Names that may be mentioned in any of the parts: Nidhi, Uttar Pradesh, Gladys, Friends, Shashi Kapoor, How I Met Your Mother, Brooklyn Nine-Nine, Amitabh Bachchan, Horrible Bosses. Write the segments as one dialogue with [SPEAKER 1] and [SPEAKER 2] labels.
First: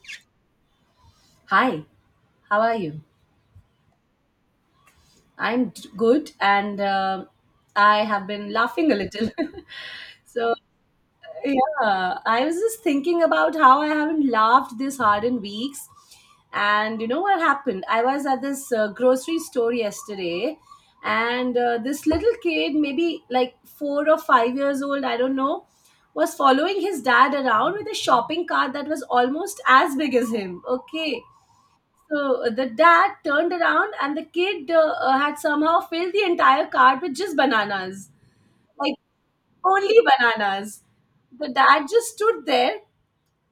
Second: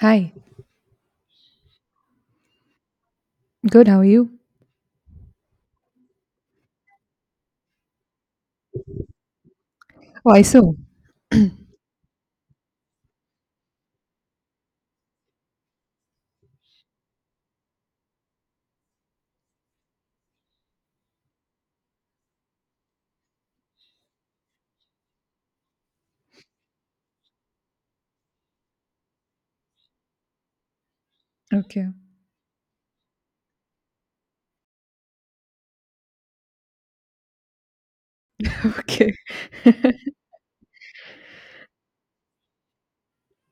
[SPEAKER 1] Hi.
[SPEAKER 2] Hi, how are you?
[SPEAKER 1] Good. How are you?
[SPEAKER 2] Good, and I have been laughing a little.
[SPEAKER 1] Oh, I
[SPEAKER 2] so,
[SPEAKER 1] saw.
[SPEAKER 2] yeah, I was just thinking about how I haven't laughed this hard in weeks. And you know what happened? I was at this grocery store yesterday, and this little kid, maybe like 4 or 5 years old, I don't know, was following his dad around with a shopping cart that was almost as big as him. Okay.
[SPEAKER 1] Okay.
[SPEAKER 2] So the dad turned around, and the kid had somehow filled the entire cart with just bananas, like
[SPEAKER 1] Okay.
[SPEAKER 2] only bananas. The dad just stood there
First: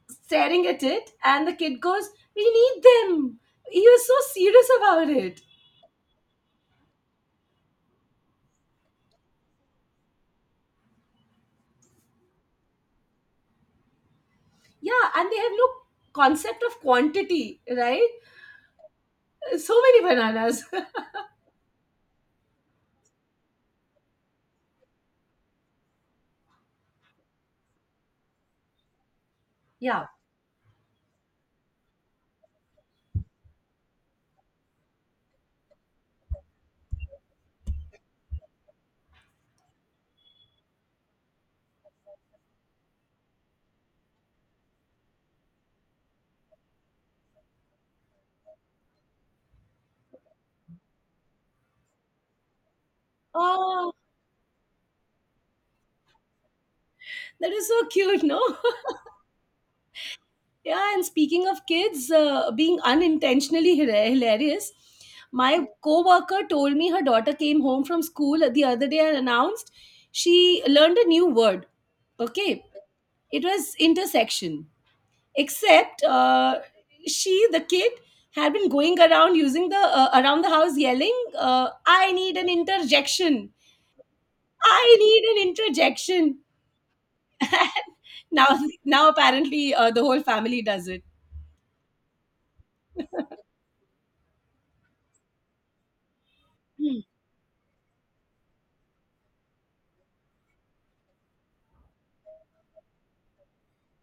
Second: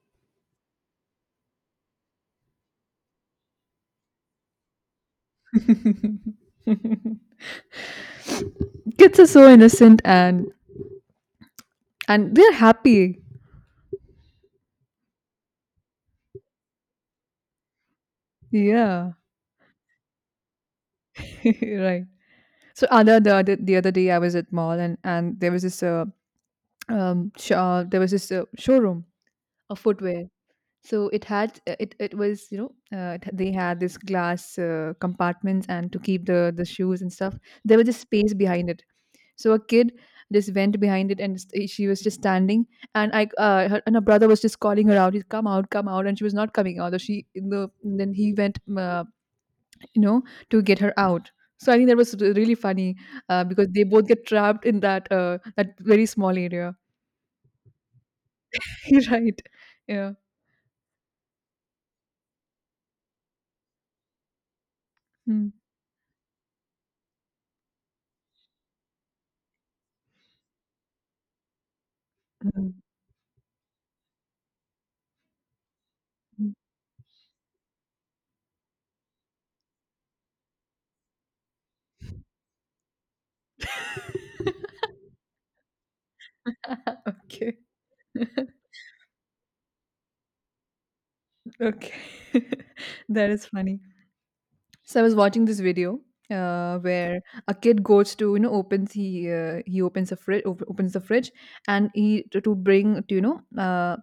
[SPEAKER 2] staring at it, and the kid goes, "We need them. He was so serious about it."
[SPEAKER 1] Kids are so innocent and they're happy.
[SPEAKER 2] Yeah, and they have no concept of quantity, right?
[SPEAKER 1] Yeah.
[SPEAKER 2] So many bananas.
[SPEAKER 1] Right. So other the other the other day I was at mall and there was this there was this showroom of
[SPEAKER 2] Yeah.
[SPEAKER 1] footwear. So it had it was they had this glass compartments and to keep the shoes and stuff. There was a space behind it. So a kid just went behind it, and she was just standing, and her brother was just calling her out, "He's come out," and she was not coming out. So then he went, you know, to get her out. So I think that was really funny because they
[SPEAKER 2] Oh,
[SPEAKER 1] both get trapped in that that very small area.
[SPEAKER 2] that is so cute, no?
[SPEAKER 1] Right? Yeah.
[SPEAKER 2] Yeah, and speaking of kids being unintentionally hilarious,
[SPEAKER 1] Mm.
[SPEAKER 2] my coworker told me her daughter came home from school the other day and announced she learned a new word. Okay,
[SPEAKER 1] Mm.
[SPEAKER 2] it was intersection. Except she, the kid, had been going around using the around the house yelling, "I need an interjection! I need an interjection!"
[SPEAKER 1] okay.
[SPEAKER 2] now, Now apparently the whole family does it.
[SPEAKER 1] okay. That is funny. So I was watching this video
[SPEAKER 2] Hmm.
[SPEAKER 1] where a kid goes to you know opens he opens a opens the fridge and he to bring to, you know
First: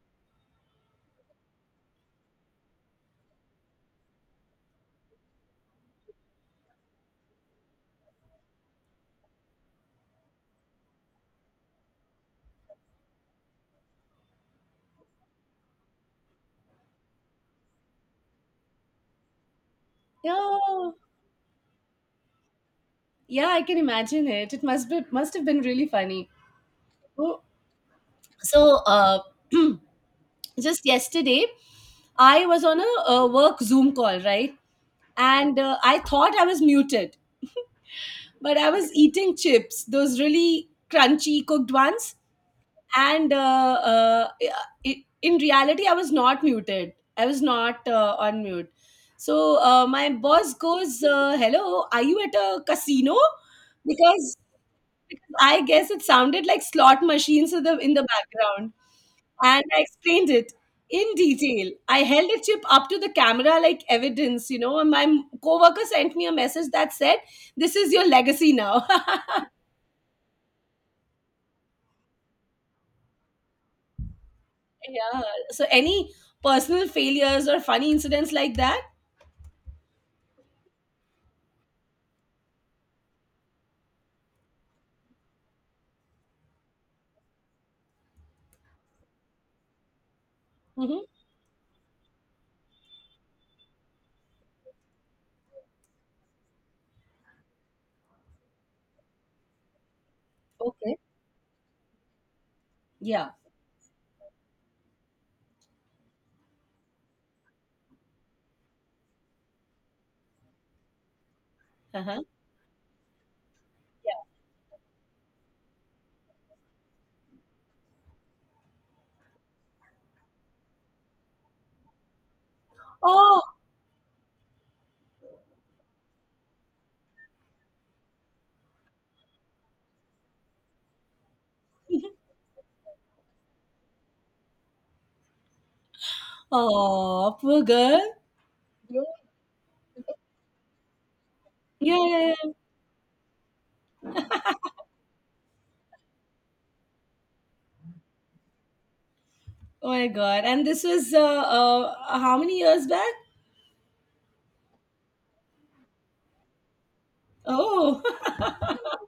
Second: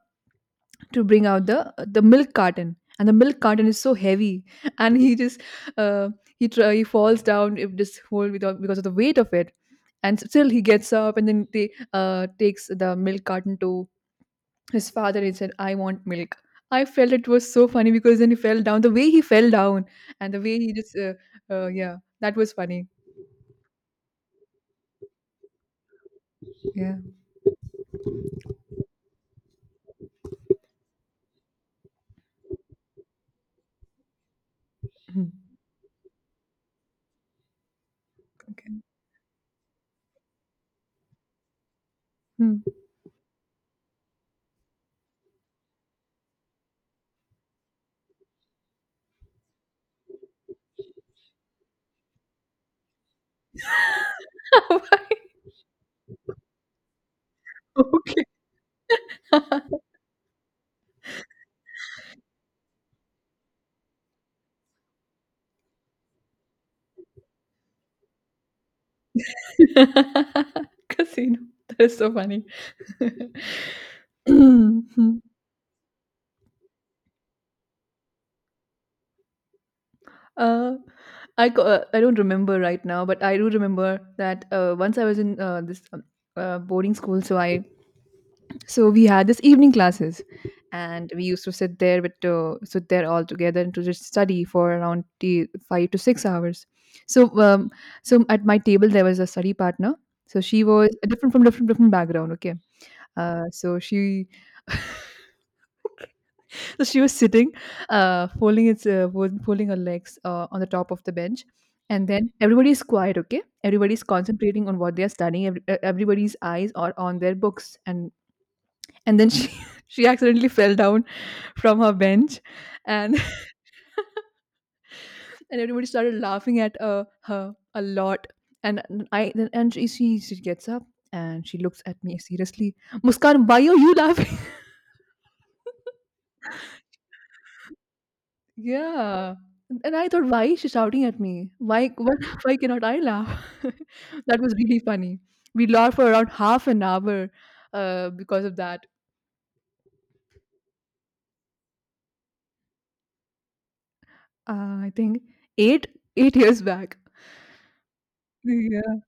[SPEAKER 1] to bring out the milk carton and the milk carton is so heavy and he just uh, he falls down if this whole without because of the weight of it and still he gets up and then they takes the milk carton to his father and said, I want milk. I felt it was so funny because then he fell down. The way he fell down and the way he
[SPEAKER 2] Yeah.
[SPEAKER 1] just, yeah, that was funny.
[SPEAKER 2] Yeah, I can imagine it. Must have been really funny.
[SPEAKER 1] Yeah.
[SPEAKER 2] Oh, so, just yesterday, I was on a work Zoom call, right?
[SPEAKER 1] Hmm.
[SPEAKER 2] And I thought I was muted, but I
[SPEAKER 1] Okay.
[SPEAKER 2] was eating chips, those really crunchy cooked ones.
[SPEAKER 1] Hmm.
[SPEAKER 2] And in reality, I was not muted. I was not on mute. So my boss goes, "Hello, are you at a casino?" Because Because I guess it sounded like slot machines in the
[SPEAKER 1] okay.
[SPEAKER 2] background. And I explained it in detail. I held a chip up to the camera like evidence, you know, and my coworker sent me a message that said, this is your legacy now.
[SPEAKER 1] Casino. That is so funny. Hmm.
[SPEAKER 2] Yeah. So any personal failures or funny incidents like that?
[SPEAKER 1] uh, I don't remember right now, but I do remember that once I was in this boarding school. So we had this evening classes
[SPEAKER 2] Hmm.
[SPEAKER 1] and we used to sit there all together and to just study for around 5 to 6 hours. So so at my table there was a study partner. So she was
[SPEAKER 2] Okay.
[SPEAKER 1] different from different different background. Okay.
[SPEAKER 2] Yeah.
[SPEAKER 1] So she so she was sitting folding folding her legs on the top of the bench, and
[SPEAKER 2] Uh-huh.
[SPEAKER 1] then everybody is quiet. Okay, everybody's concentrating on what they are studying. Everybody's eyes are on their books, and then she she accidentally fell down from her bench, and
[SPEAKER 2] Oh,
[SPEAKER 1] and everybody started laughing at her a lot, and I then and she gets up and she looks at me seriously. Muskan, why are you laughing?
[SPEAKER 2] oh, poor girl. Yeah.
[SPEAKER 1] Yeah. And I thought, why is she shouting at me? why
[SPEAKER 2] Yeah,
[SPEAKER 1] what,
[SPEAKER 2] yeah, yeah.
[SPEAKER 1] why cannot I laugh? That was really funny. We laughed for around half an hour because of that.
[SPEAKER 2] Oh my God. And this was how many years back?
[SPEAKER 1] I think eight eight years back.
[SPEAKER 2] Oh,
[SPEAKER 1] Yeah.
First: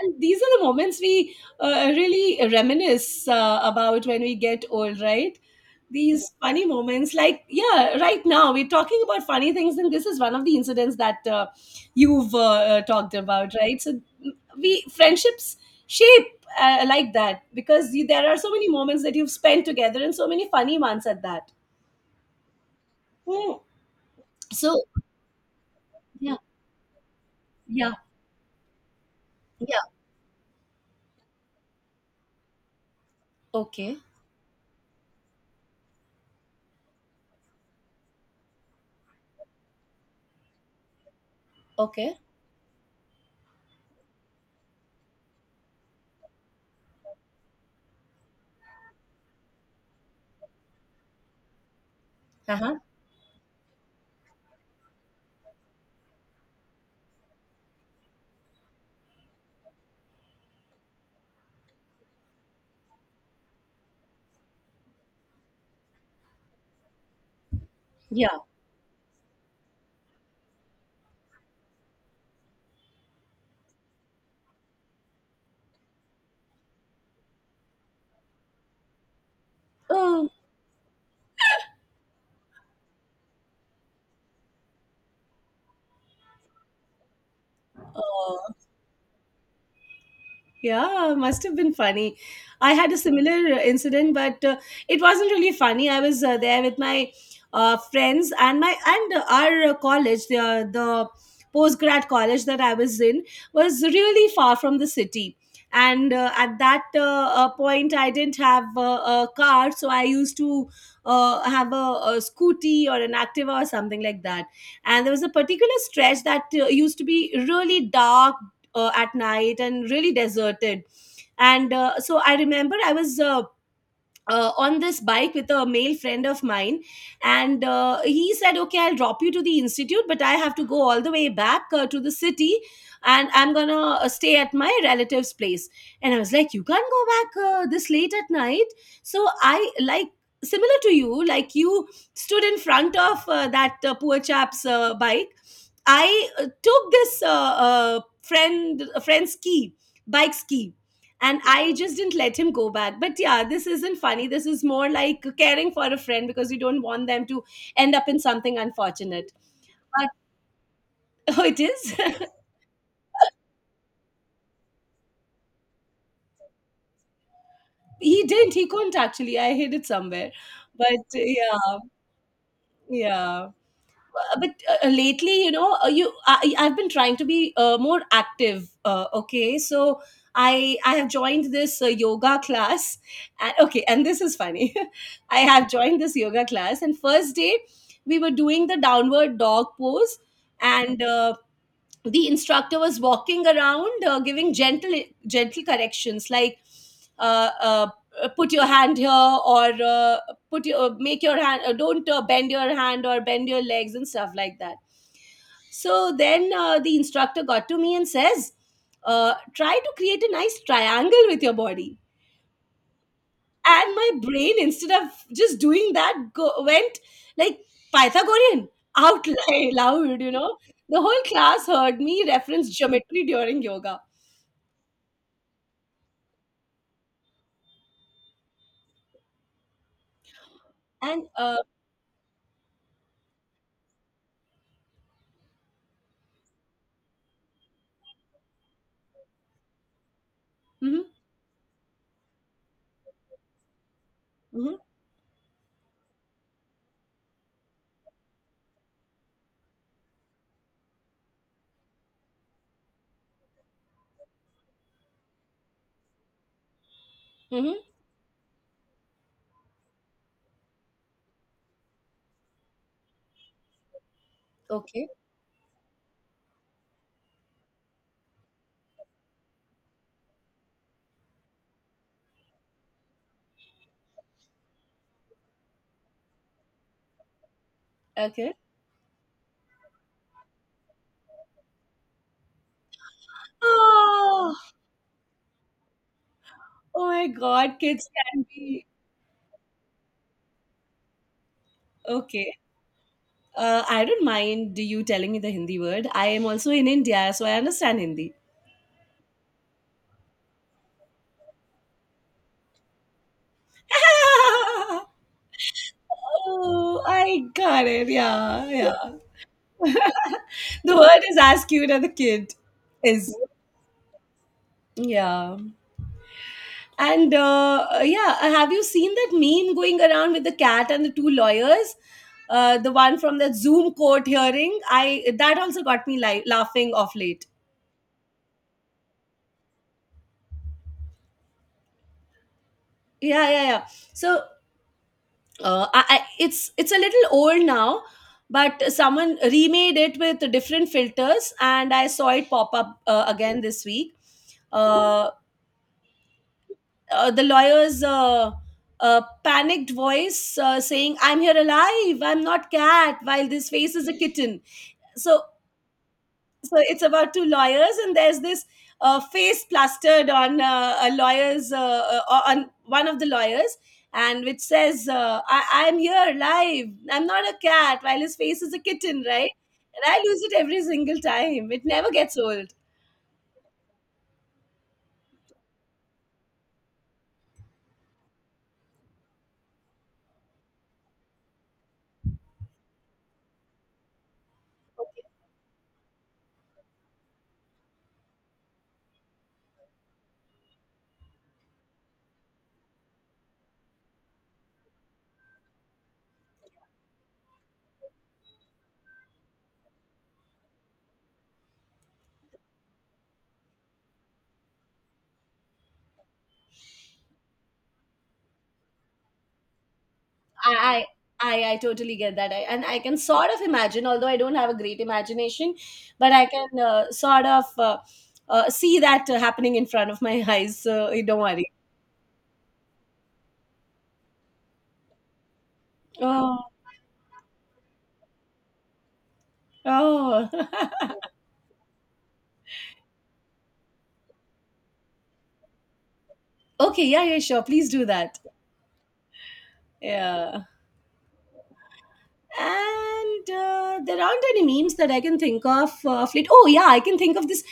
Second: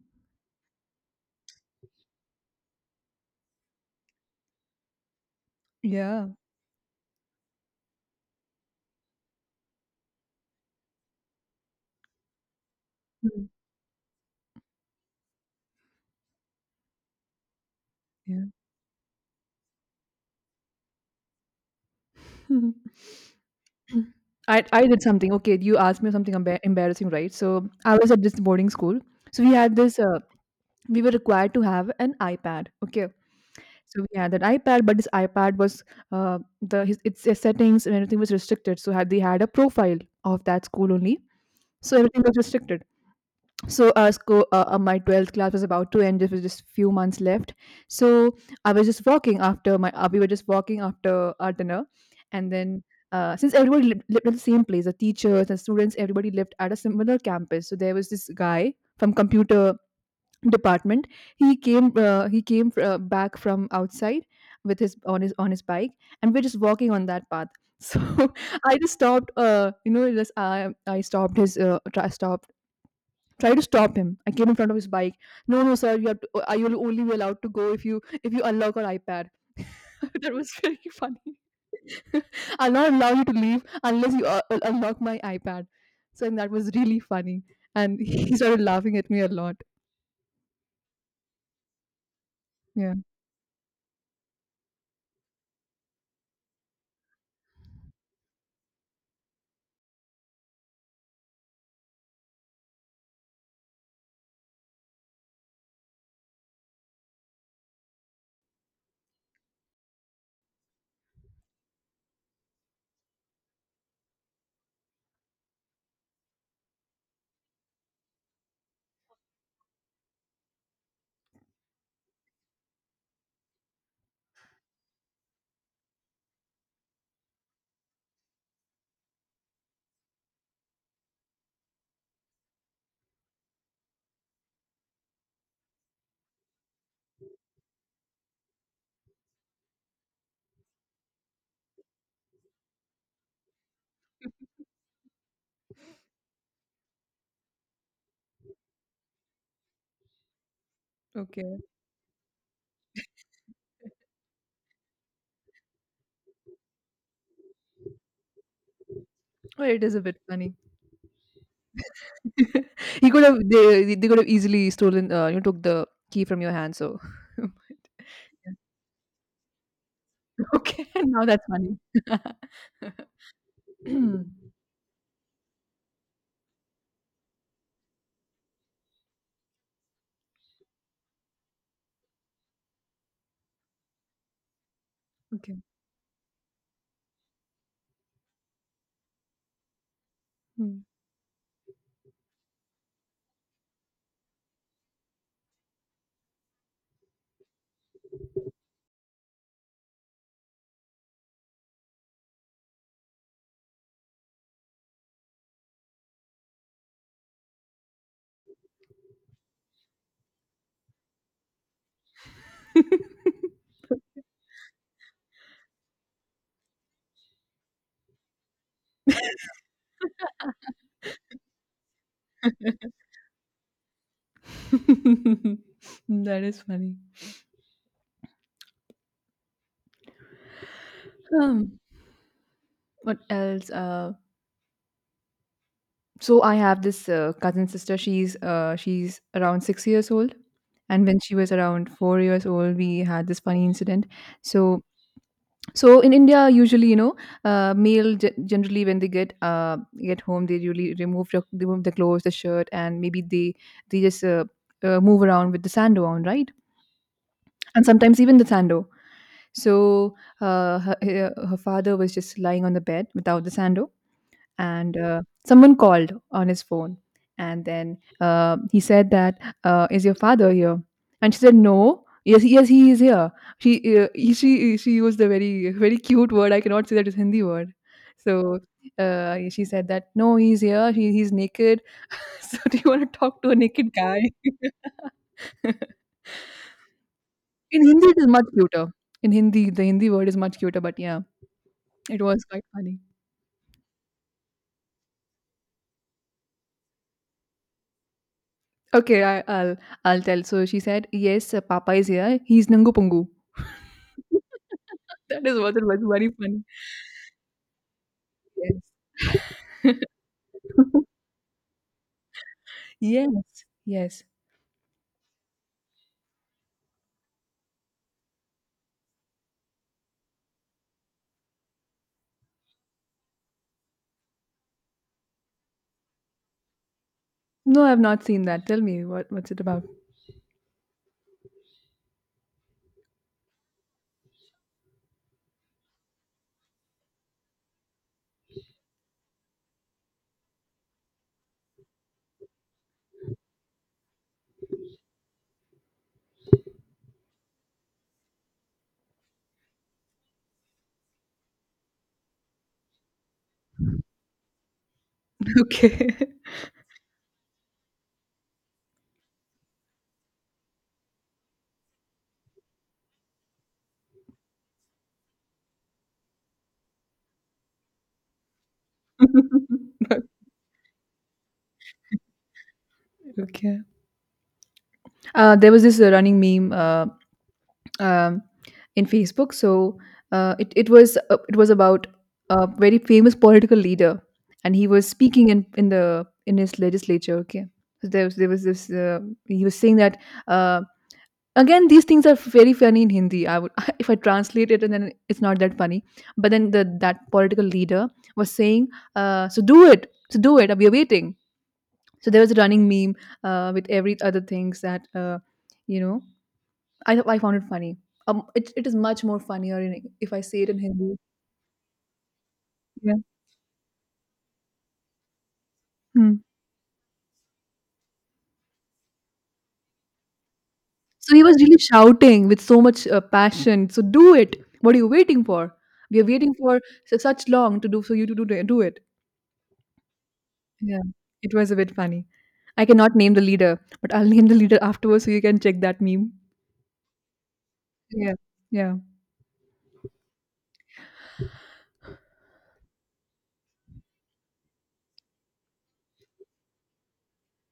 [SPEAKER 2] and these are the moments we really reminisce about when we get old, right?
[SPEAKER 1] Yeah.
[SPEAKER 2] These funny moments, like, yeah, right now we're talking about funny things and this is one of the incidents that you've talked
[SPEAKER 1] Mm.
[SPEAKER 2] about, right? So, mm, we, friendships shape like that because you, there are so many moments that you've spent together and so many funny ones at that.
[SPEAKER 1] Yeah.
[SPEAKER 2] Hmm.
[SPEAKER 1] Mm.
[SPEAKER 2] So,
[SPEAKER 1] I did something. Okay, you asked me something
[SPEAKER 2] yeah,
[SPEAKER 1] embarrassing, right? So
[SPEAKER 2] yeah,
[SPEAKER 1] I was at this boarding school. So we had
[SPEAKER 2] yeah.
[SPEAKER 1] this, we were required to have an iPad. Okay.
[SPEAKER 2] Okay.
[SPEAKER 1] So we had that iPad, but this iPad was, its settings and everything was restricted. So they had a profile of that school only. So
[SPEAKER 2] Okay.
[SPEAKER 1] everything was restricted. So my 12th class was about to end. There was just few months left. So I was just walking after my we were just walking after our dinner, and
[SPEAKER 2] Uh-huh.
[SPEAKER 1] then since everybody lived at the same place, the teachers and students, everybody lived at a similar campus. So there was this guy from computer department. He came back from outside with his on his on his bike, and we're just walking on that path. So
[SPEAKER 2] Yeah.
[SPEAKER 1] I just stopped you know just I stopped stopped. Try to stop him. I came in front of his bike. No, no, sir. You have to. I will only be allowed to go if you unlock our iPad.
[SPEAKER 2] Oh,
[SPEAKER 1] That was very funny. I'll not allow you to leave unless you unlock my iPad. So and that was really funny, and he
[SPEAKER 2] oh.
[SPEAKER 1] started laughing at me a lot.
[SPEAKER 2] Yeah, must have been funny. I had
[SPEAKER 1] Yeah.
[SPEAKER 2] a similar incident, but it wasn't really funny. I was there with my friends and my and our college, the postgrad college that I was in, was really far from the city. And at that point, I didn't have a car, so I used to have a scooty or an Activa or something like that. And there was a particular stretch that used to be really dark at night and really deserted, and so I remember I was on this bike with a male friend of mine, and he said, okay, I'll drop you to the institute, but I have to go all the way back to the city, and I'm gonna stay at my relative's place. And I was like, you can't go back this late at night. So I, like, similar to you, like, you stood in front of that poor chap's bike. I took this friend's key, bike's key, and
[SPEAKER 1] Okay.
[SPEAKER 2] I just didn't let him go back. But yeah, this isn't funny, this is more like caring for a friend because you don't want them to end up in something unfortunate.
[SPEAKER 1] Well, it is a
[SPEAKER 2] But
[SPEAKER 1] bit funny.
[SPEAKER 2] oh, it is.
[SPEAKER 1] He could have, they could have easily stolen. You know, took the key from your hand. So
[SPEAKER 2] He didn't, he couldn't, actually I hid it somewhere.
[SPEAKER 1] okay,
[SPEAKER 2] But
[SPEAKER 1] now that's funny.
[SPEAKER 2] yeah, yeah. But lately, you know, you I, I've been trying to be more active, okay? So I have joined this yoga class. And, okay, and this is funny. I
[SPEAKER 1] okay.
[SPEAKER 2] have joined this yoga class, and first day we were doing the downward dog pose.
[SPEAKER 1] Hmm.
[SPEAKER 2] And the instructor was walking around giving gentle corrections like uh, uh, put your hand here, or put your make your hand, don't bend your hand or bend your legs and stuff like that. So then the instructor got to me and says, try to create a nice triangle with your body. And my brain, instead of just doing that, went like, Pythagorean, out loud, you know. The whole class heard me reference geometry during yoga.
[SPEAKER 1] That is funny.
[SPEAKER 2] And uh.
[SPEAKER 1] Um, what else? So I have this cousin sister. She's around 6 years old,
[SPEAKER 2] Mhm.
[SPEAKER 1] and when she was around 4 years old, we had this funny incident.
[SPEAKER 2] Mhm.
[SPEAKER 1] So so in India, usually, you know, male, generally when they get home, they usually remove the clothes, the shirt, and maybe they just move around with the sando on, right?
[SPEAKER 2] Mhm.
[SPEAKER 1] And sometimes even the sando. So her father was just lying on the bed without the sando, and
[SPEAKER 2] Okay.
[SPEAKER 1] someone called on his phone. And then he said that, "Is your father here?" And she said, "No." Yes, yes, he is here. She she she used a very cute word. I cannot say that is Hindi word. So
[SPEAKER 2] Okay.
[SPEAKER 1] she said that, "No, he's here. He's naked." So do you want to talk to a naked guy?
[SPEAKER 2] Oh, oh my God,
[SPEAKER 1] In Hindi,
[SPEAKER 2] kids
[SPEAKER 1] it is
[SPEAKER 2] can
[SPEAKER 1] much
[SPEAKER 2] be.
[SPEAKER 1] cuter. In Hindi, the Hindi word is much cuter. But yeah, it was
[SPEAKER 2] Okay.
[SPEAKER 1] quite funny.
[SPEAKER 2] I don't mind you telling me the Hindi word. I am also in India, so I understand Hindi.
[SPEAKER 1] Okay, I'll tell. So she said, "Yes, Papa is here. He's Nangu Pungu." That is what it was. Very funny.
[SPEAKER 2] Oh, I got it. Yeah,
[SPEAKER 1] Yes.
[SPEAKER 2] yeah. The word is as cute as the kid
[SPEAKER 1] yes.
[SPEAKER 2] is.
[SPEAKER 1] Yes.
[SPEAKER 2] Yeah. And yeah, have you seen that meme going around with the cat and the two lawyers? The one from the Zoom court hearing, I that also got me laughing off late.
[SPEAKER 1] No, I've not seen that. Tell me what's it about?
[SPEAKER 2] Yeah, yeah, yeah. So it's a little old now, but someone remade it with different filters, and I saw it pop up again this week. Uh, the lawyer's panicked voice saying, "I'm here alive. I'm not cat. While this face is a kitten." So,
[SPEAKER 1] Okay.
[SPEAKER 2] so it's about two lawyers, and there's this face plastered on a lawyer's on one of the lawyers, and which says, "I'm here alive. I'm not a cat. While his face is a kitten, right?" And I lose it every single time. It never gets old.
[SPEAKER 1] okay. There was this running meme um, in Facebook. So it was it was about a very famous political leader, and he was speaking in the in his legislature. Okay. So there was this he was saying that. Uh, Again, these things are very funny in Hindi. I would if I translate it and then it's not that funny. But then the that political leader was saying, "So do it, so do it. We are waiting." So there was a running meme with every other things that you know. I found it funny. It, it is much more funnier in, if I say it in
[SPEAKER 2] I,
[SPEAKER 1] Hindi.
[SPEAKER 2] I I totally get that, I, and I
[SPEAKER 1] Yeah.
[SPEAKER 2] can sort of imagine, although I don't have a great imagination, but
[SPEAKER 1] Hmm.
[SPEAKER 2] I can sort of see that happening in front of my eyes. So you
[SPEAKER 1] So
[SPEAKER 2] don't
[SPEAKER 1] he was
[SPEAKER 2] worry.
[SPEAKER 1] really shouting with so much passion. So do it. What are you waiting for? We are waiting
[SPEAKER 2] Oh,
[SPEAKER 1] for such long to do. So you to do, do it.
[SPEAKER 2] oh,
[SPEAKER 1] Yeah, it was a bit funny. I cannot name the leader, but I'll name the leader afterwards so you can check that meme.
[SPEAKER 2] okay, yeah, yeah, sure. Please do
[SPEAKER 1] Yeah,
[SPEAKER 2] that.
[SPEAKER 1] yeah.
[SPEAKER 2] Yeah. And there aren't any memes that I can think of. Of late. Oh, yeah, I can think of this,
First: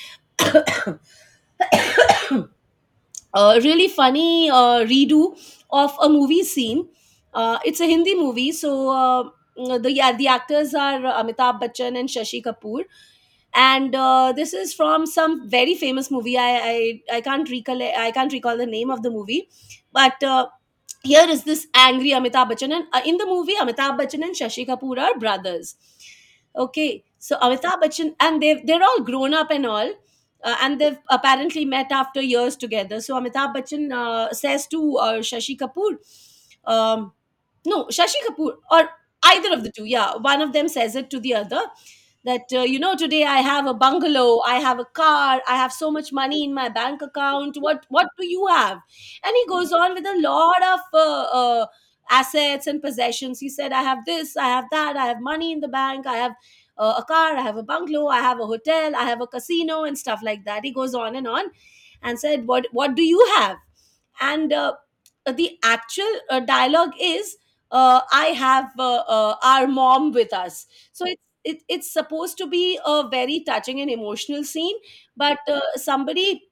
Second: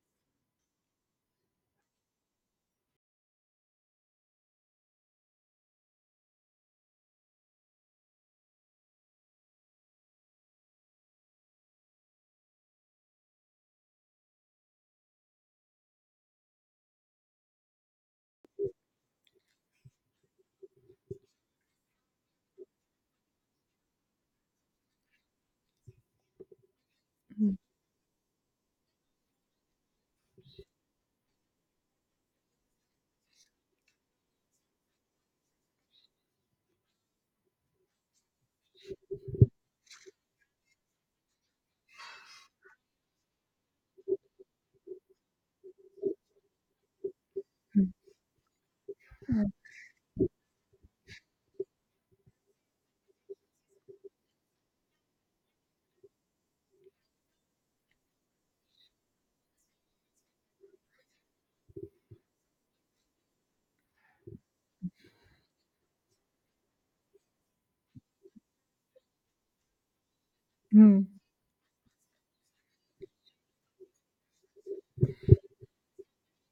[SPEAKER 2] a really funny redo of a movie scene. It's a Hindi movie, so the yeah, the actors are Amitabh Bachchan and Shashi Kapoor, and this is from some very famous movie. I can't recall, the name of the movie, but. Here is this angry Amitabh Bachchan, and in the movie, Amitabh Bachchan and Shashi Kapoor are brothers. Okay, so
[SPEAKER 1] Mm,
[SPEAKER 2] Amitabh Bachchan, and they, they're all grown up and all, and they've apparently met after years together. So Amitabh Bachchan says to Shashi Kapoor, um, no, Shashi Kapoor, or either of the two, yeah, one of them says it to the other that, you know, today I have a bungalow, I have a car, I have so much money in my bank account,
[SPEAKER 1] mm,
[SPEAKER 2] what do you have? And he
[SPEAKER 1] mm,
[SPEAKER 2] goes on with a lot of assets and possessions. He said, I have this, I have that, I have money in the bank, I have a car, I have a bungalow, I have a hotel, I have a casino and stuff like that. He goes on and said, what do you have? And the actual dialogue is, I have our mom with us.
[SPEAKER 1] mm.
[SPEAKER 2] So it's, it, it's supposed to be a very touching and emotional scene, but somebody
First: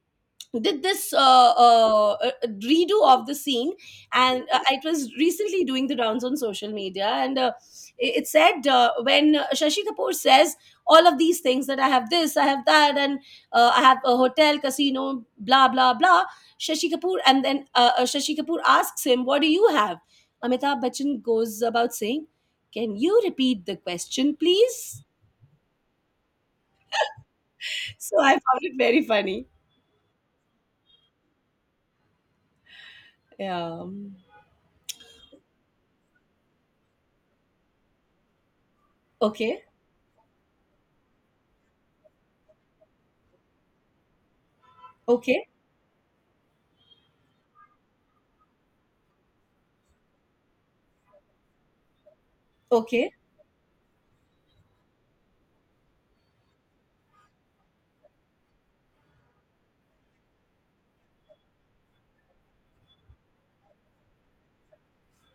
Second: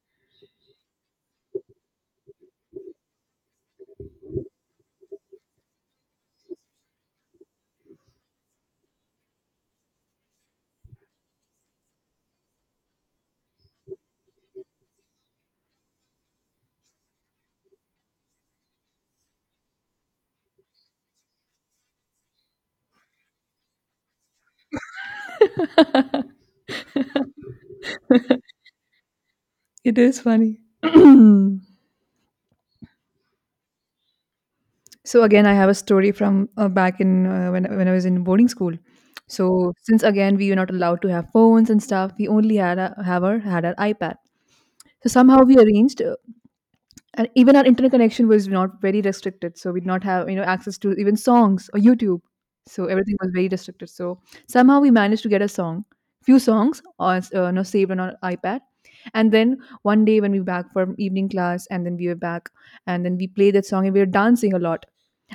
[SPEAKER 2] did this uh, uh, redo of the scene. And it was recently doing the rounds on social media, and it, it said when Shashi Kapoor says all of these things that I have this, I have that, and I have a hotel, casino, blah blah blah, Shashi Kapoor, and then Shashi Kapoor asks him, what do you have? Amitabh Bachchan goes about saying, can you repeat the question, please? So I found it very funny.
[SPEAKER 1] It is funny.
[SPEAKER 2] Yeah.
[SPEAKER 1] So again, I have a story from back in when I was in boarding school.
[SPEAKER 2] Okay.
[SPEAKER 1] So since again we were not allowed to have phones and stuff, we only had our iPad. So somehow
[SPEAKER 2] Okay.
[SPEAKER 1] we arranged. And even our internet connection was not very restricted, so we did not have, you know, access to even songs or YouTube. So
[SPEAKER 2] Okay.
[SPEAKER 1] everything was very restricted. So somehow we managed to get a song, few songs, or you know, saved on our iPad. And then one day when we were back from evening class and then we were back, and then we played that song and we were dancing a lot,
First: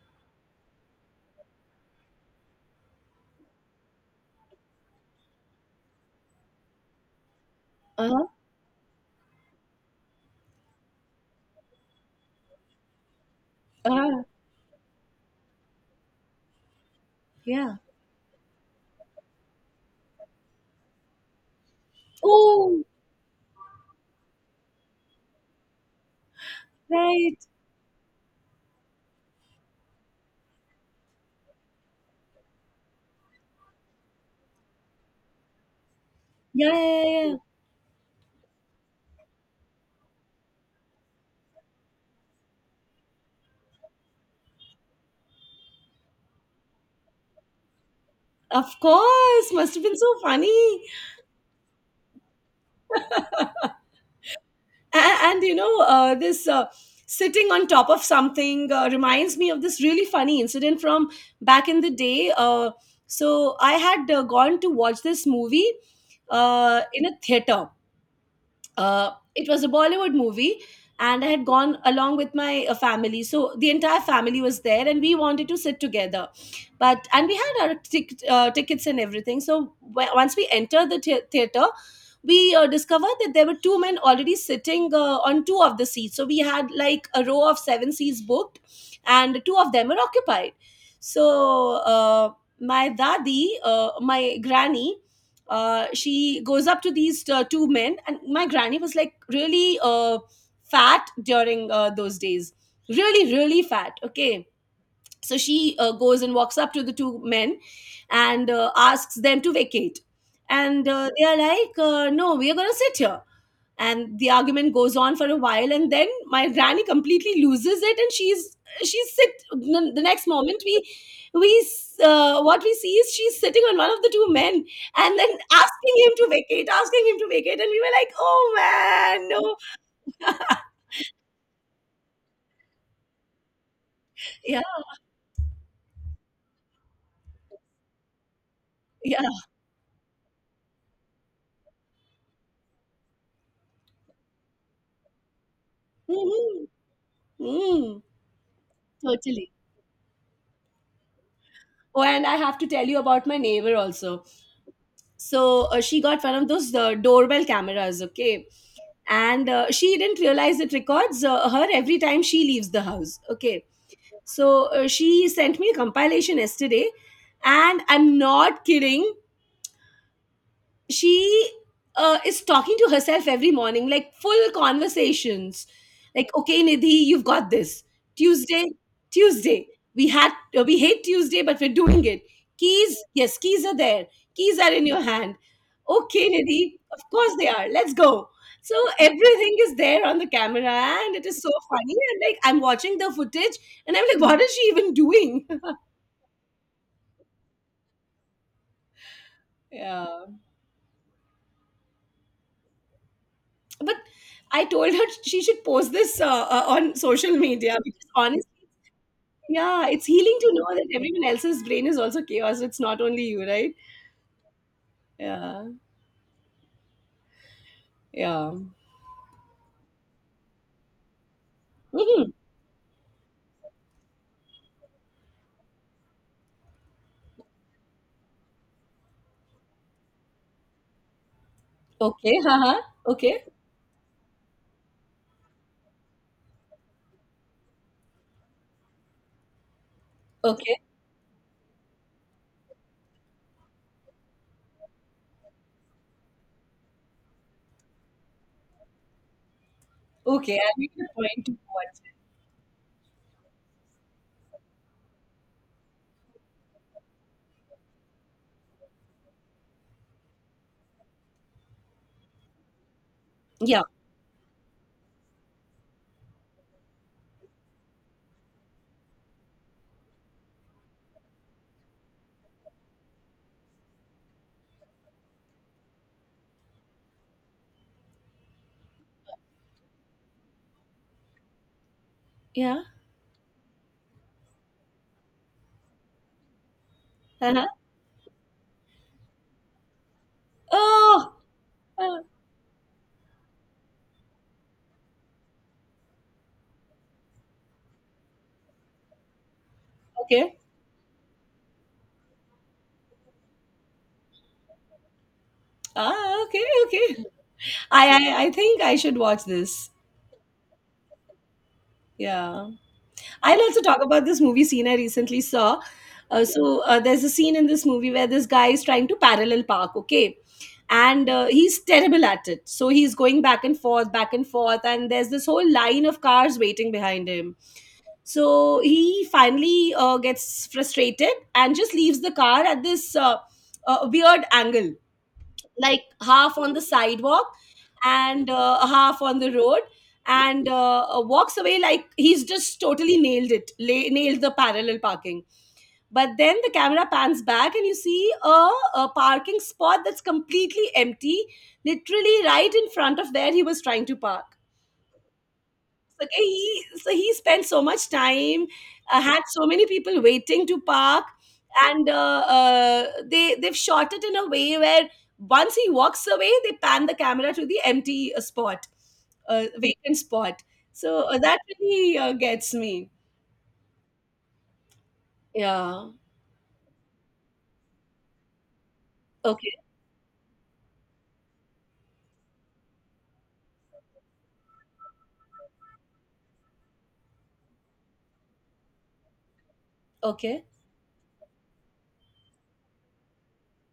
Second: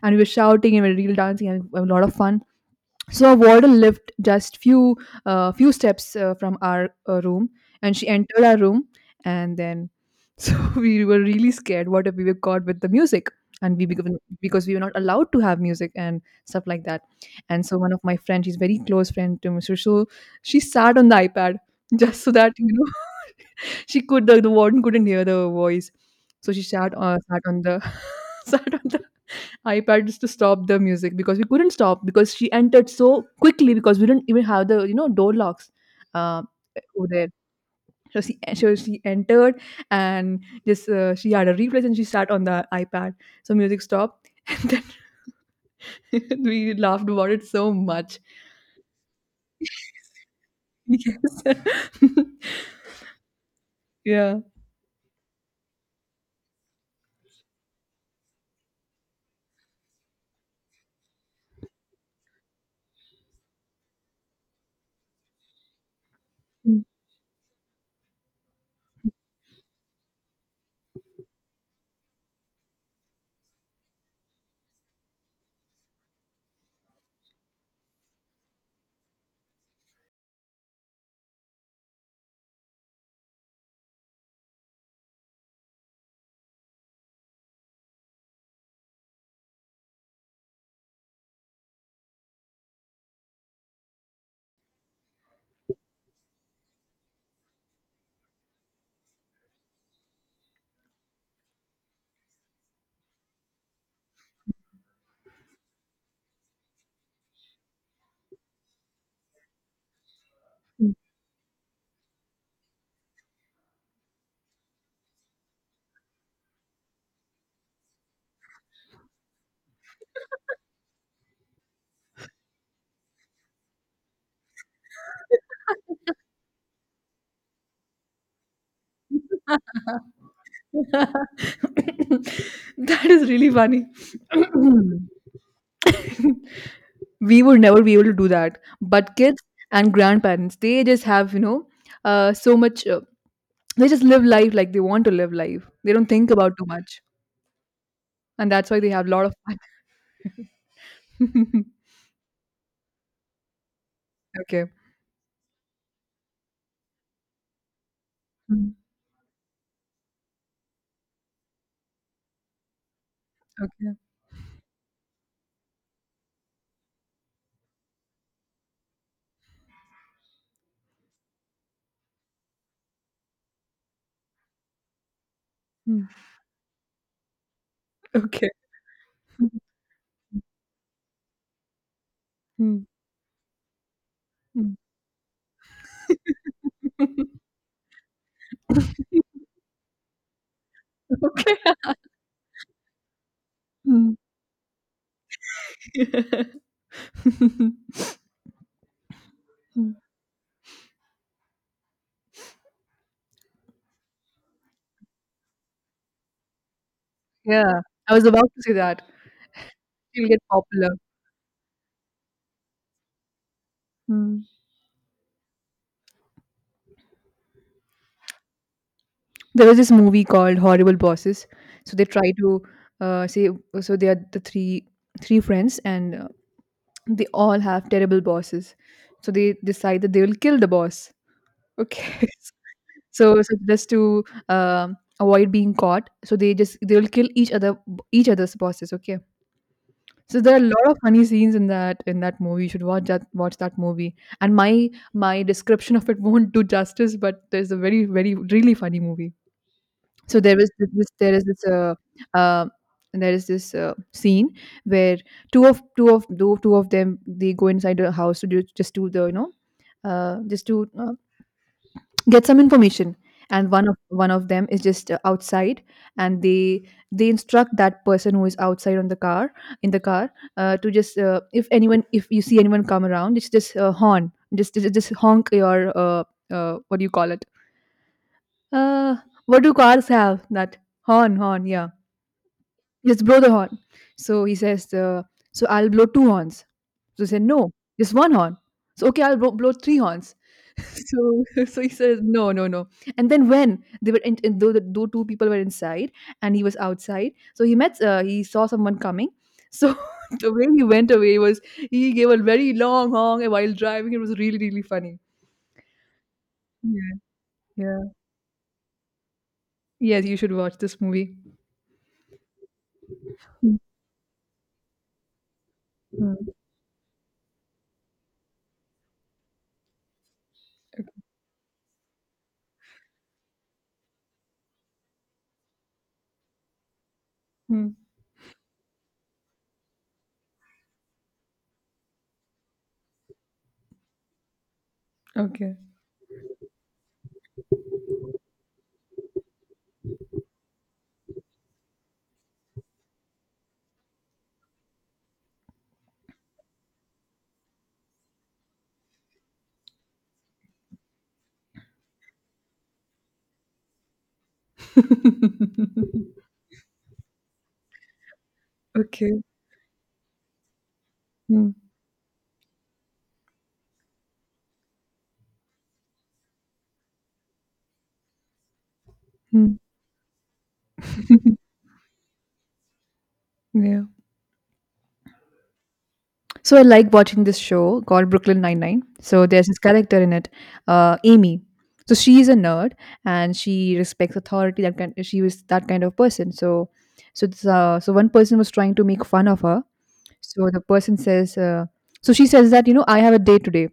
[SPEAKER 1] and we were shouting and we were real dancing and a lot of fun. So a warder lived just few few steps from our room, and she
[SPEAKER 2] Uh-huh.
[SPEAKER 1] entered our room, and then so we were really scared. What if we were caught with the music? And we become,
[SPEAKER 2] Ah,
[SPEAKER 1] because we were not allowed to have music and stuff like that. And
[SPEAKER 2] yeah.
[SPEAKER 1] so one of my friends, she's very close friend to Mr. So she sat on the iPad just so that you
[SPEAKER 2] Oh,
[SPEAKER 1] know, she could, the warden couldn't hear the voice. So she sat sat
[SPEAKER 2] right.
[SPEAKER 1] on the sat on iPads to stop the music because we couldn't stop because she entered so quickly because we didn't even have the, you know, door locks uh,
[SPEAKER 2] Yeah, yeah,
[SPEAKER 1] over
[SPEAKER 2] yeah.
[SPEAKER 1] there.
[SPEAKER 2] Yeah.
[SPEAKER 1] So she entered and just she had a replace and she sat on the iPad. So music stopped and then we laughed about it so much.
[SPEAKER 2] Of course, must have been so funny.
[SPEAKER 1] Yes.
[SPEAKER 2] and,
[SPEAKER 1] yeah.
[SPEAKER 2] and you know, this sitting on top of something reminds me of this really funny incident from back in the day. So I had gone to watch this movie in a theater, it was a Bollywood movie, and I had gone along with my family. So the entire family was there, and we wanted to sit together. But and we had our tickets and everything. So once we entered the theater, we discovered that there were two men already sitting on two of the seats. So we had like a row of seven seats booked, and two of them were occupied. So my dadi, my granny, she goes up to these two men, and my granny was like really fat during those days, really, really fat. Okay, so she goes and walks up to the two men and asks them to vacate, and they are like, no, we are going to sit here. And the argument goes on for a while, and then my granny completely loses it, and she's sit the next moment we what we see is she's sitting on one of the two men and then asking him to vacate, asking him to vacate. And we were like, oh man, no.
[SPEAKER 1] That is really funny.
[SPEAKER 2] Yeah.
[SPEAKER 1] We would never be able to do that, but
[SPEAKER 2] yeah
[SPEAKER 1] kids and grandparents, they just have you know so much they just live life like they want to live life. They don't think about too
[SPEAKER 2] Mhm.
[SPEAKER 1] much,
[SPEAKER 2] Mm,
[SPEAKER 1] and that's why they have a lot of
[SPEAKER 2] totally.
[SPEAKER 1] fun.
[SPEAKER 2] Oh, and I have to tell you about my neighbor also.
[SPEAKER 1] Okay.
[SPEAKER 2] So she got one of those doorbell cameras, okay.
[SPEAKER 1] Mm,
[SPEAKER 2] And she didn't realize it records her every time she leaves the house, okay.
[SPEAKER 1] okay.
[SPEAKER 2] So she sent me a compilation yesterday, and I'm not kidding, she is talking to herself every morning, like full conversations.
[SPEAKER 1] Mm,
[SPEAKER 2] Like, okay, Nidhi, you've got this.
[SPEAKER 1] okay.
[SPEAKER 2] Tuesday, Tuesday, we had we hate Tuesday, but we're doing it.
[SPEAKER 1] Mm,
[SPEAKER 2] Keys, yes, keys are there. Keys are
[SPEAKER 1] mm.
[SPEAKER 2] in your hand. Okay, Nidhi, of
[SPEAKER 1] Okay.
[SPEAKER 2] course they are. Let's go. So everything is there on the camera, and it is so funny. And like, I'm watching the footage, and I'm
[SPEAKER 1] Mm.
[SPEAKER 2] like, what is she even doing? yeah. But I told her she should post this on social media
[SPEAKER 1] Yeah,
[SPEAKER 2] because,
[SPEAKER 1] I was about to
[SPEAKER 2] honestly,
[SPEAKER 1] say that.
[SPEAKER 2] yeah, it's
[SPEAKER 1] She'll
[SPEAKER 2] healing
[SPEAKER 1] get
[SPEAKER 2] to know that
[SPEAKER 1] popular.
[SPEAKER 2] everyone else's brain is also chaos. It's not only you, right? Yeah, yeah.
[SPEAKER 1] There was this movie called Horrible Bosses. So they
[SPEAKER 2] Hmm.
[SPEAKER 1] try to say, so they are the three friends, and they all have terrible bosses. So they decide that they will kill the boss. Okay.
[SPEAKER 2] Okay, haha.
[SPEAKER 1] So,
[SPEAKER 2] Okay,
[SPEAKER 1] just to avoid being caught, so they just they will kill each other's bosses. Okay. So there are a
[SPEAKER 2] okay,
[SPEAKER 1] lot of funny scenes in that movie. You should watch that movie. And my description of it won't do justice, but there's a very really funny movie. So there
[SPEAKER 2] okay. I
[SPEAKER 1] was th-
[SPEAKER 2] make
[SPEAKER 1] this
[SPEAKER 2] a
[SPEAKER 1] there is
[SPEAKER 2] point to
[SPEAKER 1] this
[SPEAKER 2] watch
[SPEAKER 1] uh there is this scene where two of them, they go inside a house to do, just to the just to get some information.
[SPEAKER 2] it.
[SPEAKER 1] And
[SPEAKER 2] Yeah,
[SPEAKER 1] one of them is just outside, and they instruct that person who is outside on the car, in the car, to just if anyone if you see anyone come around, it's just horn just, just honk your what do you call it, uh, what do cars have, that horn, yeah,
[SPEAKER 2] yeah.
[SPEAKER 1] just blow the horn. So he says, so I'll blow two horns. So he said,
[SPEAKER 2] Uh-huh.
[SPEAKER 1] no, just one horn. So okay, I'll blow, three horns.
[SPEAKER 2] Oh,
[SPEAKER 1] So so he says,
[SPEAKER 2] uh,
[SPEAKER 1] no, no, no. And then when they were in though the though two people were inside and he was outside, so he met he saw someone coming. So the
[SPEAKER 2] okay.
[SPEAKER 1] way he went away was he gave a very long honk while driving. It was really funny.
[SPEAKER 2] Ah, okay,
[SPEAKER 1] Yeah,
[SPEAKER 2] okay.
[SPEAKER 1] yeah.
[SPEAKER 2] I think I should watch this.
[SPEAKER 1] Yes, you should watch this movie.
[SPEAKER 2] Yeah. I'll
[SPEAKER 1] Mm,
[SPEAKER 2] also talk about this movie scene I recently saw. Uh,
[SPEAKER 1] mm,
[SPEAKER 2] so uh, there's a scene in this movie where this guy is trying to parallel park, okay? And he's terrible at it. So he's going back and forth, and there's this whole line of cars waiting behind him.
[SPEAKER 1] mm.
[SPEAKER 2] So he finally gets frustrated and just leaves the car at this weird angle,
[SPEAKER 1] Okay.
[SPEAKER 2] like half on the sidewalk and half on the road, and walks away like he's just totally nailed the parallel parking. But then the camera pans back and you see a parking spot that's completely empty, literally right in front of where he was trying to park. So he spent so much time,
[SPEAKER 1] Okay.
[SPEAKER 2] had so many people waiting to park,
[SPEAKER 1] Mm,
[SPEAKER 2] and they they've shot it in a way where once he walks away, they pan the camera to the empty spot,
[SPEAKER 1] mm.
[SPEAKER 2] vacant spot. So that really gets me.
[SPEAKER 1] Yeah.
[SPEAKER 2] Yeah.
[SPEAKER 1] So I like watching this show called Brooklyn Nine-Nine. So there's
[SPEAKER 2] Okay.
[SPEAKER 1] this character in it, Amy. So she is a nerd, and she respects authority. That kind, she was that kind of person. So, this, one person was trying to make fun of her.
[SPEAKER 2] Okay.
[SPEAKER 1] So the person says, she says that, you know, I have a date today.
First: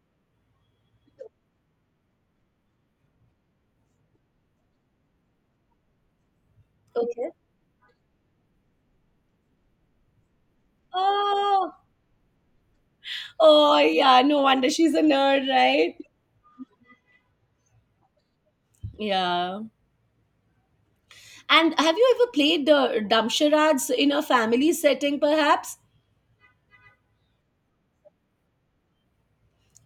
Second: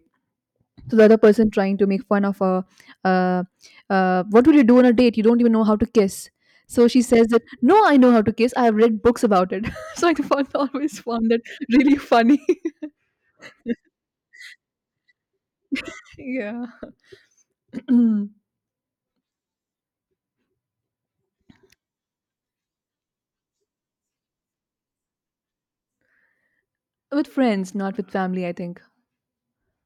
[SPEAKER 1] So the other person trying to make fun of her, uh, what will you do on a date? You don't even know how to kiss. So she says
[SPEAKER 2] Okay.
[SPEAKER 1] that, no, I know how to kiss. I have read books about it. So I found always found that
[SPEAKER 2] Oh.
[SPEAKER 1] really funny.
[SPEAKER 2] Oh yeah. No wonder she's a nerd, right?
[SPEAKER 1] Yeah.
[SPEAKER 2] Yeah. And have you ever played Damsharaj in a family setting, perhaps?
[SPEAKER 1] With friends, not with family, I think.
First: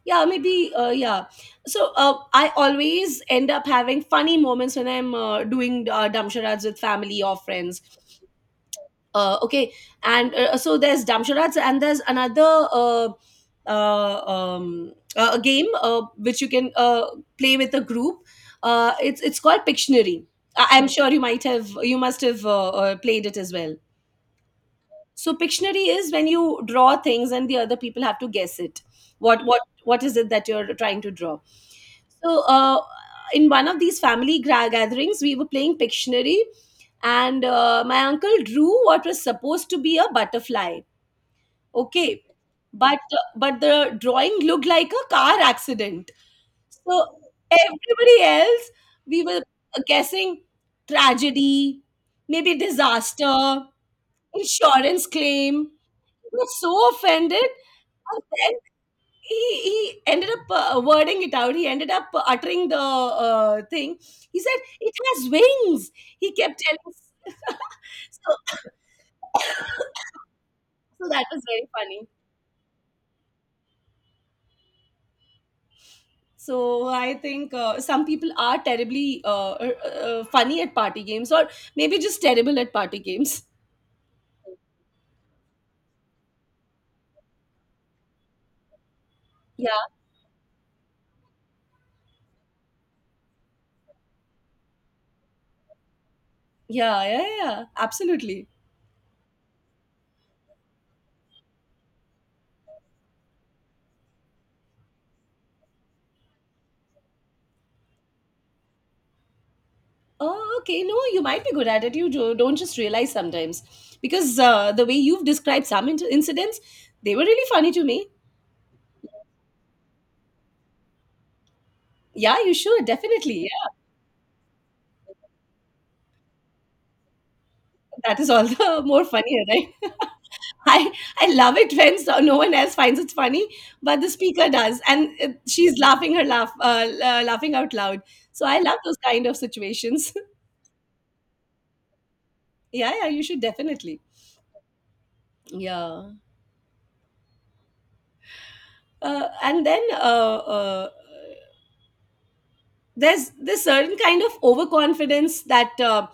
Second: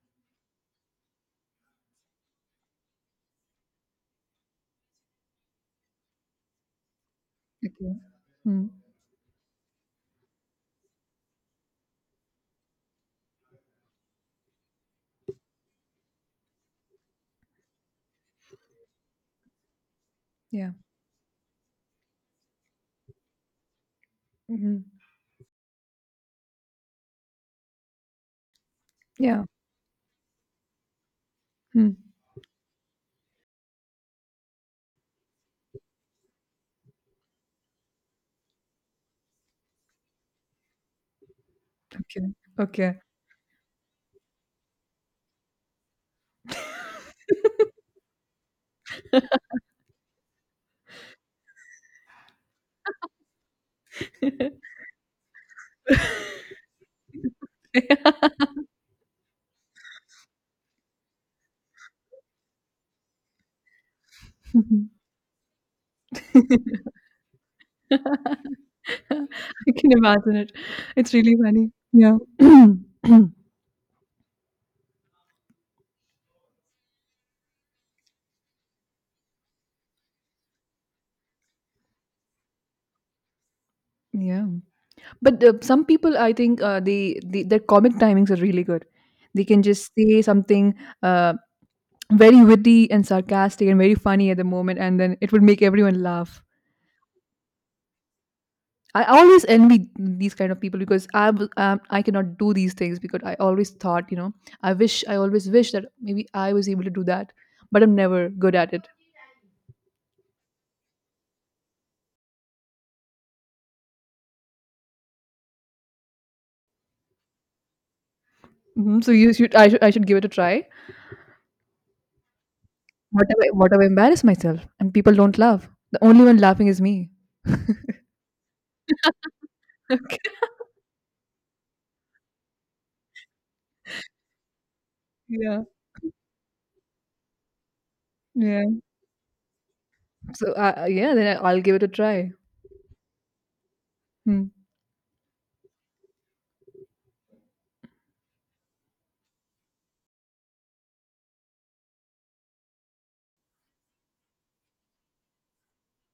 [SPEAKER 2] Yeah, maybe yeah. So I always end up having funny moments when I'm doing damsharads with family or friends.
[SPEAKER 1] Okay. Mm.
[SPEAKER 2] Okay. And so there's damsharads, and there's another a game which you can play with a group. It's called pictionary. I-
[SPEAKER 1] Yeah.
[SPEAKER 2] i'm sure you might have you must have played it as well.
[SPEAKER 1] Hmm.
[SPEAKER 2] So pictionary is when you draw things and the other people have to guess it,
[SPEAKER 1] Yeah.
[SPEAKER 2] what is it that you're trying to draw.
[SPEAKER 1] Hmm.
[SPEAKER 2] So in one of these gatherings, we were playing pictionary, and my uncle drew what was supposed to be a butterfly, okay.
[SPEAKER 1] Okay. Okay.
[SPEAKER 2] But the drawing looked like a car accident, so everybody else, we were guessing tragedy, maybe disaster, insurance claim. He was so offended.
[SPEAKER 1] Yeah.
[SPEAKER 2] And then he ended up wording it out. He ended up uttering the thing. He said, "It has wings." He kept telling us. so,
[SPEAKER 1] I can imagine it.
[SPEAKER 2] so
[SPEAKER 1] It's
[SPEAKER 2] that
[SPEAKER 1] really
[SPEAKER 2] was very
[SPEAKER 1] funny.
[SPEAKER 2] funny.
[SPEAKER 1] Yeah.
[SPEAKER 2] So I think some people are terribly funny at party games, or maybe just terrible at party games.
[SPEAKER 1] Yeah. But some people, I think, they, their comic timings are really good. They can
[SPEAKER 2] Yeah,
[SPEAKER 1] just say something uh, very witty and sarcastic and very funny at the moment, and then it would make everyone laugh.
[SPEAKER 2] yeah, absolutely.
[SPEAKER 1] I always envy these kind of people, because I I cannot do these things, because I always thought, you know, I wish, I always wish that maybe I was able to do that, but I'm never good at it.
[SPEAKER 2] Oh, okay. No, you might be good at it. You don't just realize sometimes. Because the way you've described some incidents, they were really funny to me.
[SPEAKER 1] Mhm. So you should I should I should give it a try.
[SPEAKER 2] Yeah, you should. Definitely. Yeah.
[SPEAKER 1] What if I embarrass myself and people don't laugh? The only one laughing is me.
[SPEAKER 2] That is all the more funnier, right?
[SPEAKER 1] Okay.
[SPEAKER 2] I, I love it when so no one else finds it funny, but the speaker does. And
[SPEAKER 1] Yeah.
[SPEAKER 2] she's laughing her laugh, laughing out loud. So I love
[SPEAKER 1] Yeah.
[SPEAKER 2] those kind of situations.
[SPEAKER 1] So yeah, then I'll give it a try.
[SPEAKER 2] yeah, yeah, you should definitely.
[SPEAKER 1] Hmm.
[SPEAKER 2] Yeah. And then there's this certain kind of overconfidence that uh,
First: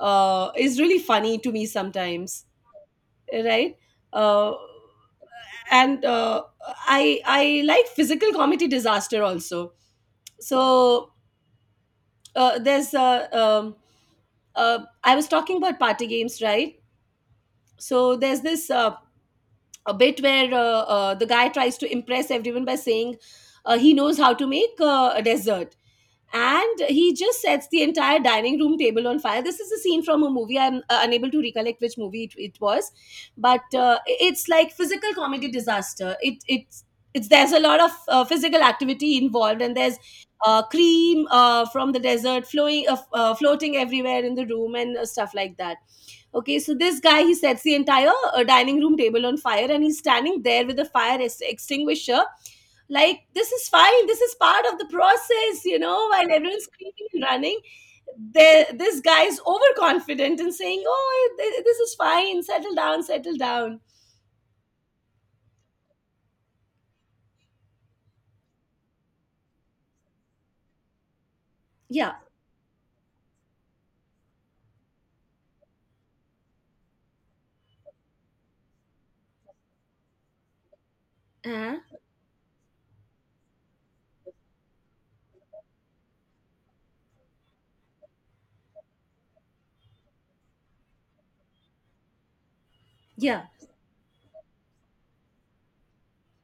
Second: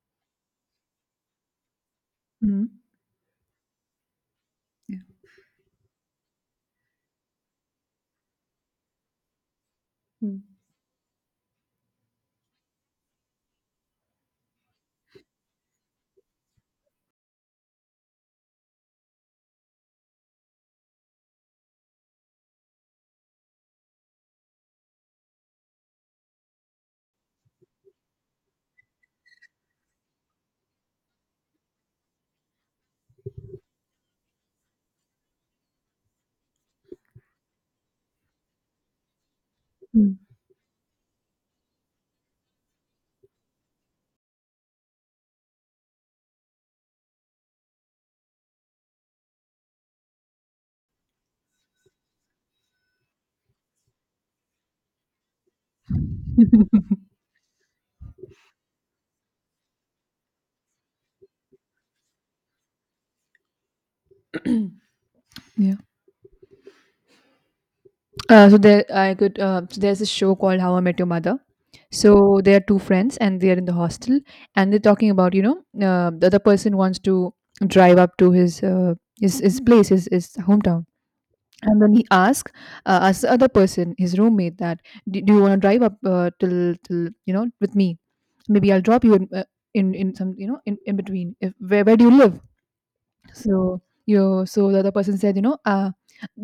[SPEAKER 2] uh, is really funny to me sometimes,
[SPEAKER 1] Mhm.
[SPEAKER 2] right. uh,
[SPEAKER 1] Yeah.
[SPEAKER 2] and uh, i i like physical comedy disaster also.
[SPEAKER 1] Mm.
[SPEAKER 2] So there's uh, I was talking about party games, right? So there's this a bit where the guy tries to impress everyone by saying he knows how to make a dessert, and he just sets the entire dining room table on fire. This is a scene from a movie I'm unable to recollect which movie it was. But it's like physical comedy disaster. It it's There's a lot of physical activity involved, and there's
[SPEAKER 1] Mm.
[SPEAKER 2] cream from the desert flowing, floating everywhere in the room, and stuff like that. Okay, so this guy, he sets the entire dining room table on fire, and he's standing there with a extinguisher. Like, this is fine. This is part of the process, you know. While everyone's screaming and running, there, this guy is overconfident and saying, "Oh, this is fine. Settle down. Settle down."
[SPEAKER 1] Yeah. So there, I could. So there's a show called How I Met Your Mother.
[SPEAKER 2] Yeah.
[SPEAKER 1] So they are two friends and they are in the hostel, and they're talking about, you know, the other person wants to drive up to his his place, his hometown.
[SPEAKER 2] Uh,
[SPEAKER 1] And then he asks, asks the other person, his roommate, that, do you want to drive up till, you know, with me? Maybe I'll drop you in some, you know, in between. If where do you live?
[SPEAKER 2] yeah.
[SPEAKER 1] So, you so the other person said, you know, uh,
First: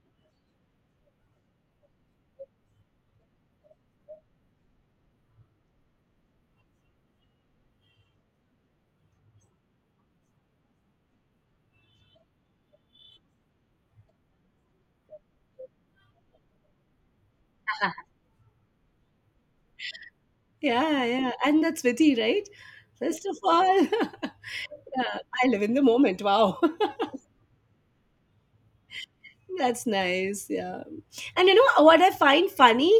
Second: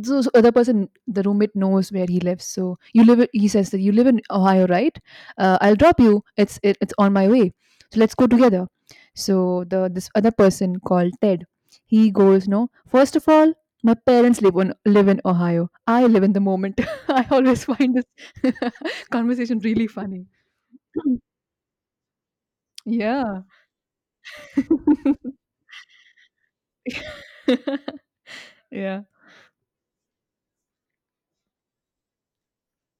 [SPEAKER 1] so, so other person, the roommate knows where he lives. So you live, he says that you live in Ohio, right? I'll drop you. It's on my way. So let's go together. So the this other person called Ted, he goes, no. First of all, my parents live in Ohio. I live in the moment. I always find this conversation really funny.
[SPEAKER 2] Yeah. Yeah. And that's witty, right? First of
[SPEAKER 1] Yeah.
[SPEAKER 2] all, yeah, I live in the moment. Wow.
[SPEAKER 1] Yeah.
[SPEAKER 2] That's nice. Yeah. And you know what I find funny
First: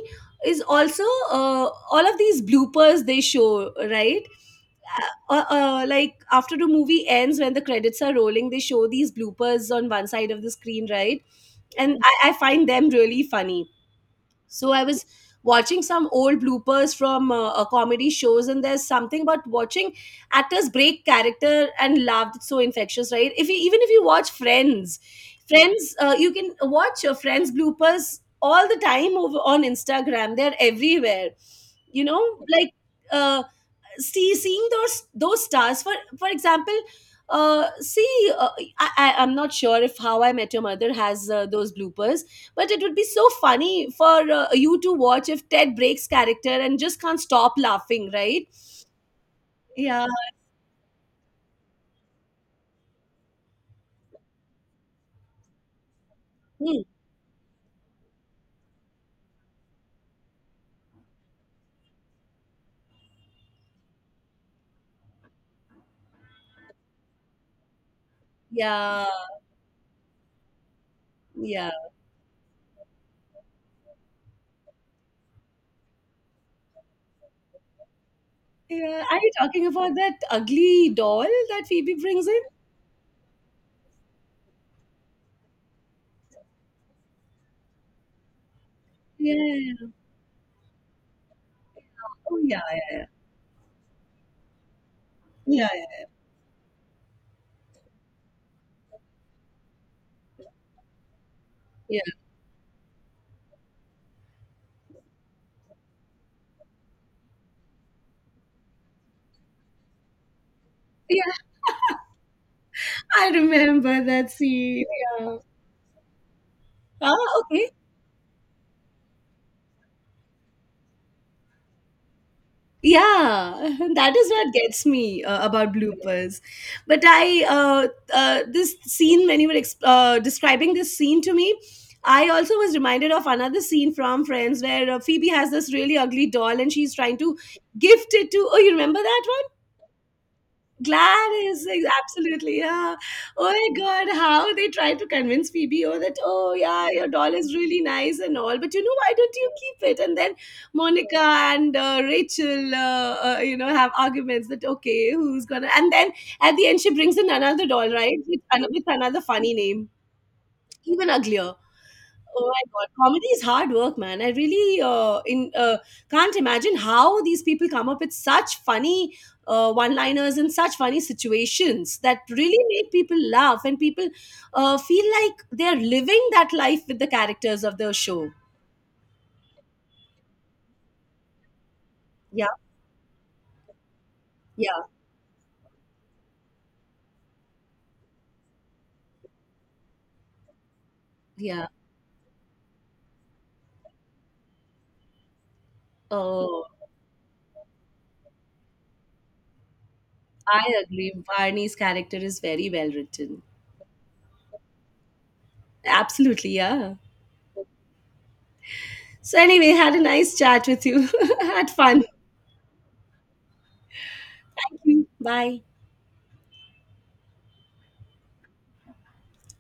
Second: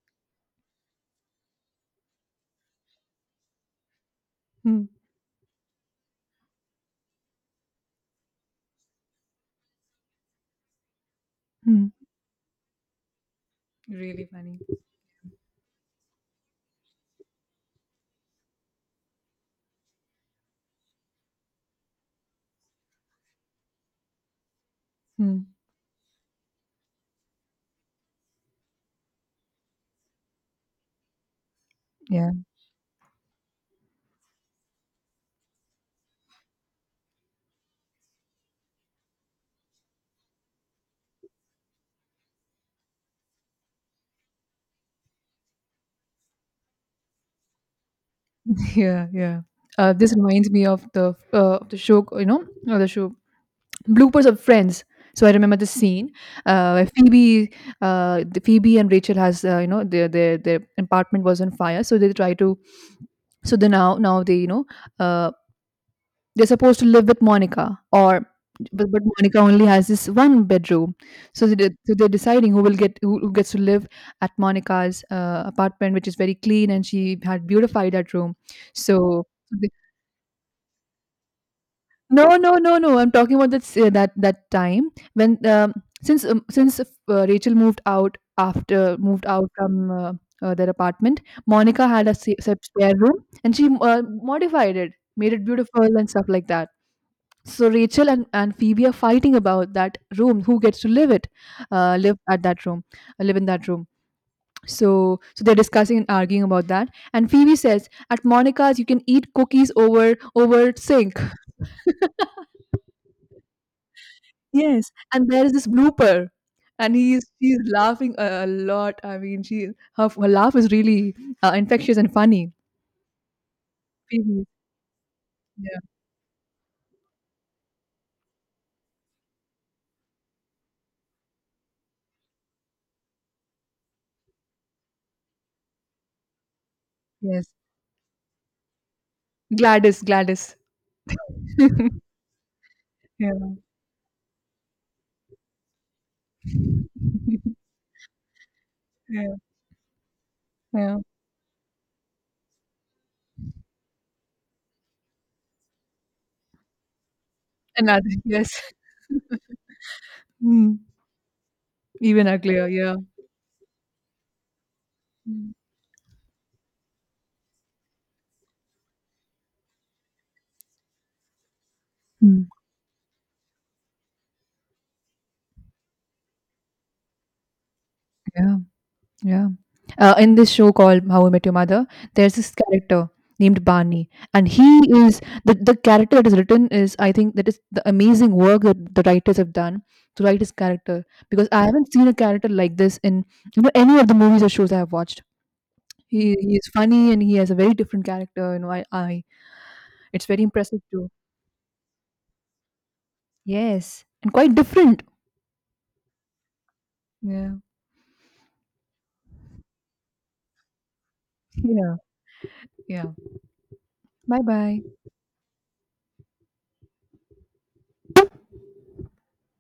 [SPEAKER 2] is also all of these bloopers they show, right?
[SPEAKER 1] Hmm.
[SPEAKER 2] Like, after the movie ends, when the credits are rolling, they show these bloopers on one side of the screen, right?
[SPEAKER 1] Hmm.
[SPEAKER 2] And I find them really funny.
[SPEAKER 1] Really funny.
[SPEAKER 2] So I was watching some old bloopers from comedy shows, and there's something about watching actors break character and laugh that's so infectious, right? If you, even if you watch Friends,
[SPEAKER 1] Hmm.
[SPEAKER 2] Friends, you can watch your Friends bloopers all the time over on Instagram. They're everywhere. You
[SPEAKER 1] Yeah.
[SPEAKER 2] know, like. Uh, seeing those stars, for example. Uh see uh, I, I i'm not sure if How I Met Your Mother has those bloopers, but it would be so funny for you to watch if Ted breaks character and just can't stop laughing, right.
[SPEAKER 1] Yeah, yeah.
[SPEAKER 2] Yeah.
[SPEAKER 1] This reminds me of the show, you know, the show bloopers of Friends. So I remember the scene
[SPEAKER 2] Hmm.
[SPEAKER 1] where Phoebe, the Phoebe and Rachel has, you know, their their apartment was on fire. So they try to, so they now they, you know, uh, they're supposed to live with Monica. Or but,
[SPEAKER 2] yeah
[SPEAKER 1] Monica only has this one bedroom. So
[SPEAKER 2] yeah
[SPEAKER 1] so they're deciding who will get, who gets to live at Monica's apartment, which is very clean, and she had beautified that room.
[SPEAKER 2] yeah, are
[SPEAKER 1] So
[SPEAKER 2] you talking about that ugly doll that Phoebe brings
[SPEAKER 1] no,
[SPEAKER 2] in?
[SPEAKER 1] no, no, no. I'm talking about that s- that that time when, since Rachel moved out,
[SPEAKER 2] yeah
[SPEAKER 1] from their apartment. Monica had a
[SPEAKER 2] oh yeah
[SPEAKER 1] spare
[SPEAKER 2] yeah
[SPEAKER 1] room, and she modified it, made it beautiful
[SPEAKER 2] yeah,
[SPEAKER 1] and stuff like that. So Rachel and, Phoebe are fighting about that room, who gets to live it, uh,
[SPEAKER 2] yeah,
[SPEAKER 1] live at that room, live in that room. So they're discussing and arguing about that. And Phoebe says, at Monica's, you can eat cookies over sink.
[SPEAKER 2] yeah. I remember that scene,
[SPEAKER 1] Yes, and
[SPEAKER 2] yeah.
[SPEAKER 1] there is this blooper, and
[SPEAKER 2] Ah,
[SPEAKER 1] he's she's
[SPEAKER 2] okay.
[SPEAKER 1] laughing a lot. I mean, she her her laugh is really, infectious and funny.
[SPEAKER 2] Yeah, that is
[SPEAKER 1] Phoebe,
[SPEAKER 2] what gets me about
[SPEAKER 1] yeah,
[SPEAKER 2] bloopers. But i uh, uh, this scene, when you were describing this scene to me, I also was reminded of another scene from Friends where Phoebe has this really ugly doll and she's trying to
[SPEAKER 1] yes.
[SPEAKER 2] gift it to, oh, you remember that one?
[SPEAKER 1] Gladys, Gladys.
[SPEAKER 2] Gladys, absolutely, yeah. Oh
[SPEAKER 1] Yeah.
[SPEAKER 2] my God, how they try to convince Phoebe, oh that, oh yeah, your doll is really nice and all, but, you know, why
[SPEAKER 1] Yeah,
[SPEAKER 2] don't you keep it? And then
[SPEAKER 1] yeah.
[SPEAKER 2] Monica and Rachel, you know, have arguments that okay, who's gonna? And then at the end, she brings in another doll,
[SPEAKER 1] Another,
[SPEAKER 2] right,
[SPEAKER 1] yes.
[SPEAKER 2] with another funny name,
[SPEAKER 1] Mm.
[SPEAKER 2] even uglier.
[SPEAKER 1] Even
[SPEAKER 2] Oh my
[SPEAKER 1] uglier,
[SPEAKER 2] god,
[SPEAKER 1] yeah.
[SPEAKER 2] comedy is hard work, man. I really in
[SPEAKER 1] Mm.
[SPEAKER 2] can't imagine how these people come up with such funny one-liners and such funny situations that
[SPEAKER 1] Mm,
[SPEAKER 2] really make people laugh and people feel like they're living that life with the characters of the show.
[SPEAKER 1] yeah. Yeah. In this show called How I Met Your Mother, there's
[SPEAKER 2] Yeah,
[SPEAKER 1] this character named Barney, and he
[SPEAKER 2] yeah,
[SPEAKER 1] is the, character that is written, is, I think, that is the amazing work that the writers have done to write his character, because I
[SPEAKER 2] yeah.
[SPEAKER 1] haven't seen a character like this in, you know, any of the movies or shows I have watched. He,
[SPEAKER 2] Oh,
[SPEAKER 1] is funny and he has a very different character. You know, I, it's very impressive
[SPEAKER 2] I
[SPEAKER 1] too.
[SPEAKER 2] agree. Barney's character is very well written.
[SPEAKER 1] Yes, and quite different.
[SPEAKER 2] Absolutely, yeah.
[SPEAKER 1] Yeah.
[SPEAKER 2] So anyway, had a nice chat with you. had
[SPEAKER 1] Yeah.
[SPEAKER 2] fun.
[SPEAKER 1] Yeah. Bye
[SPEAKER 2] Thank
[SPEAKER 1] bye.
[SPEAKER 2] you. Bye.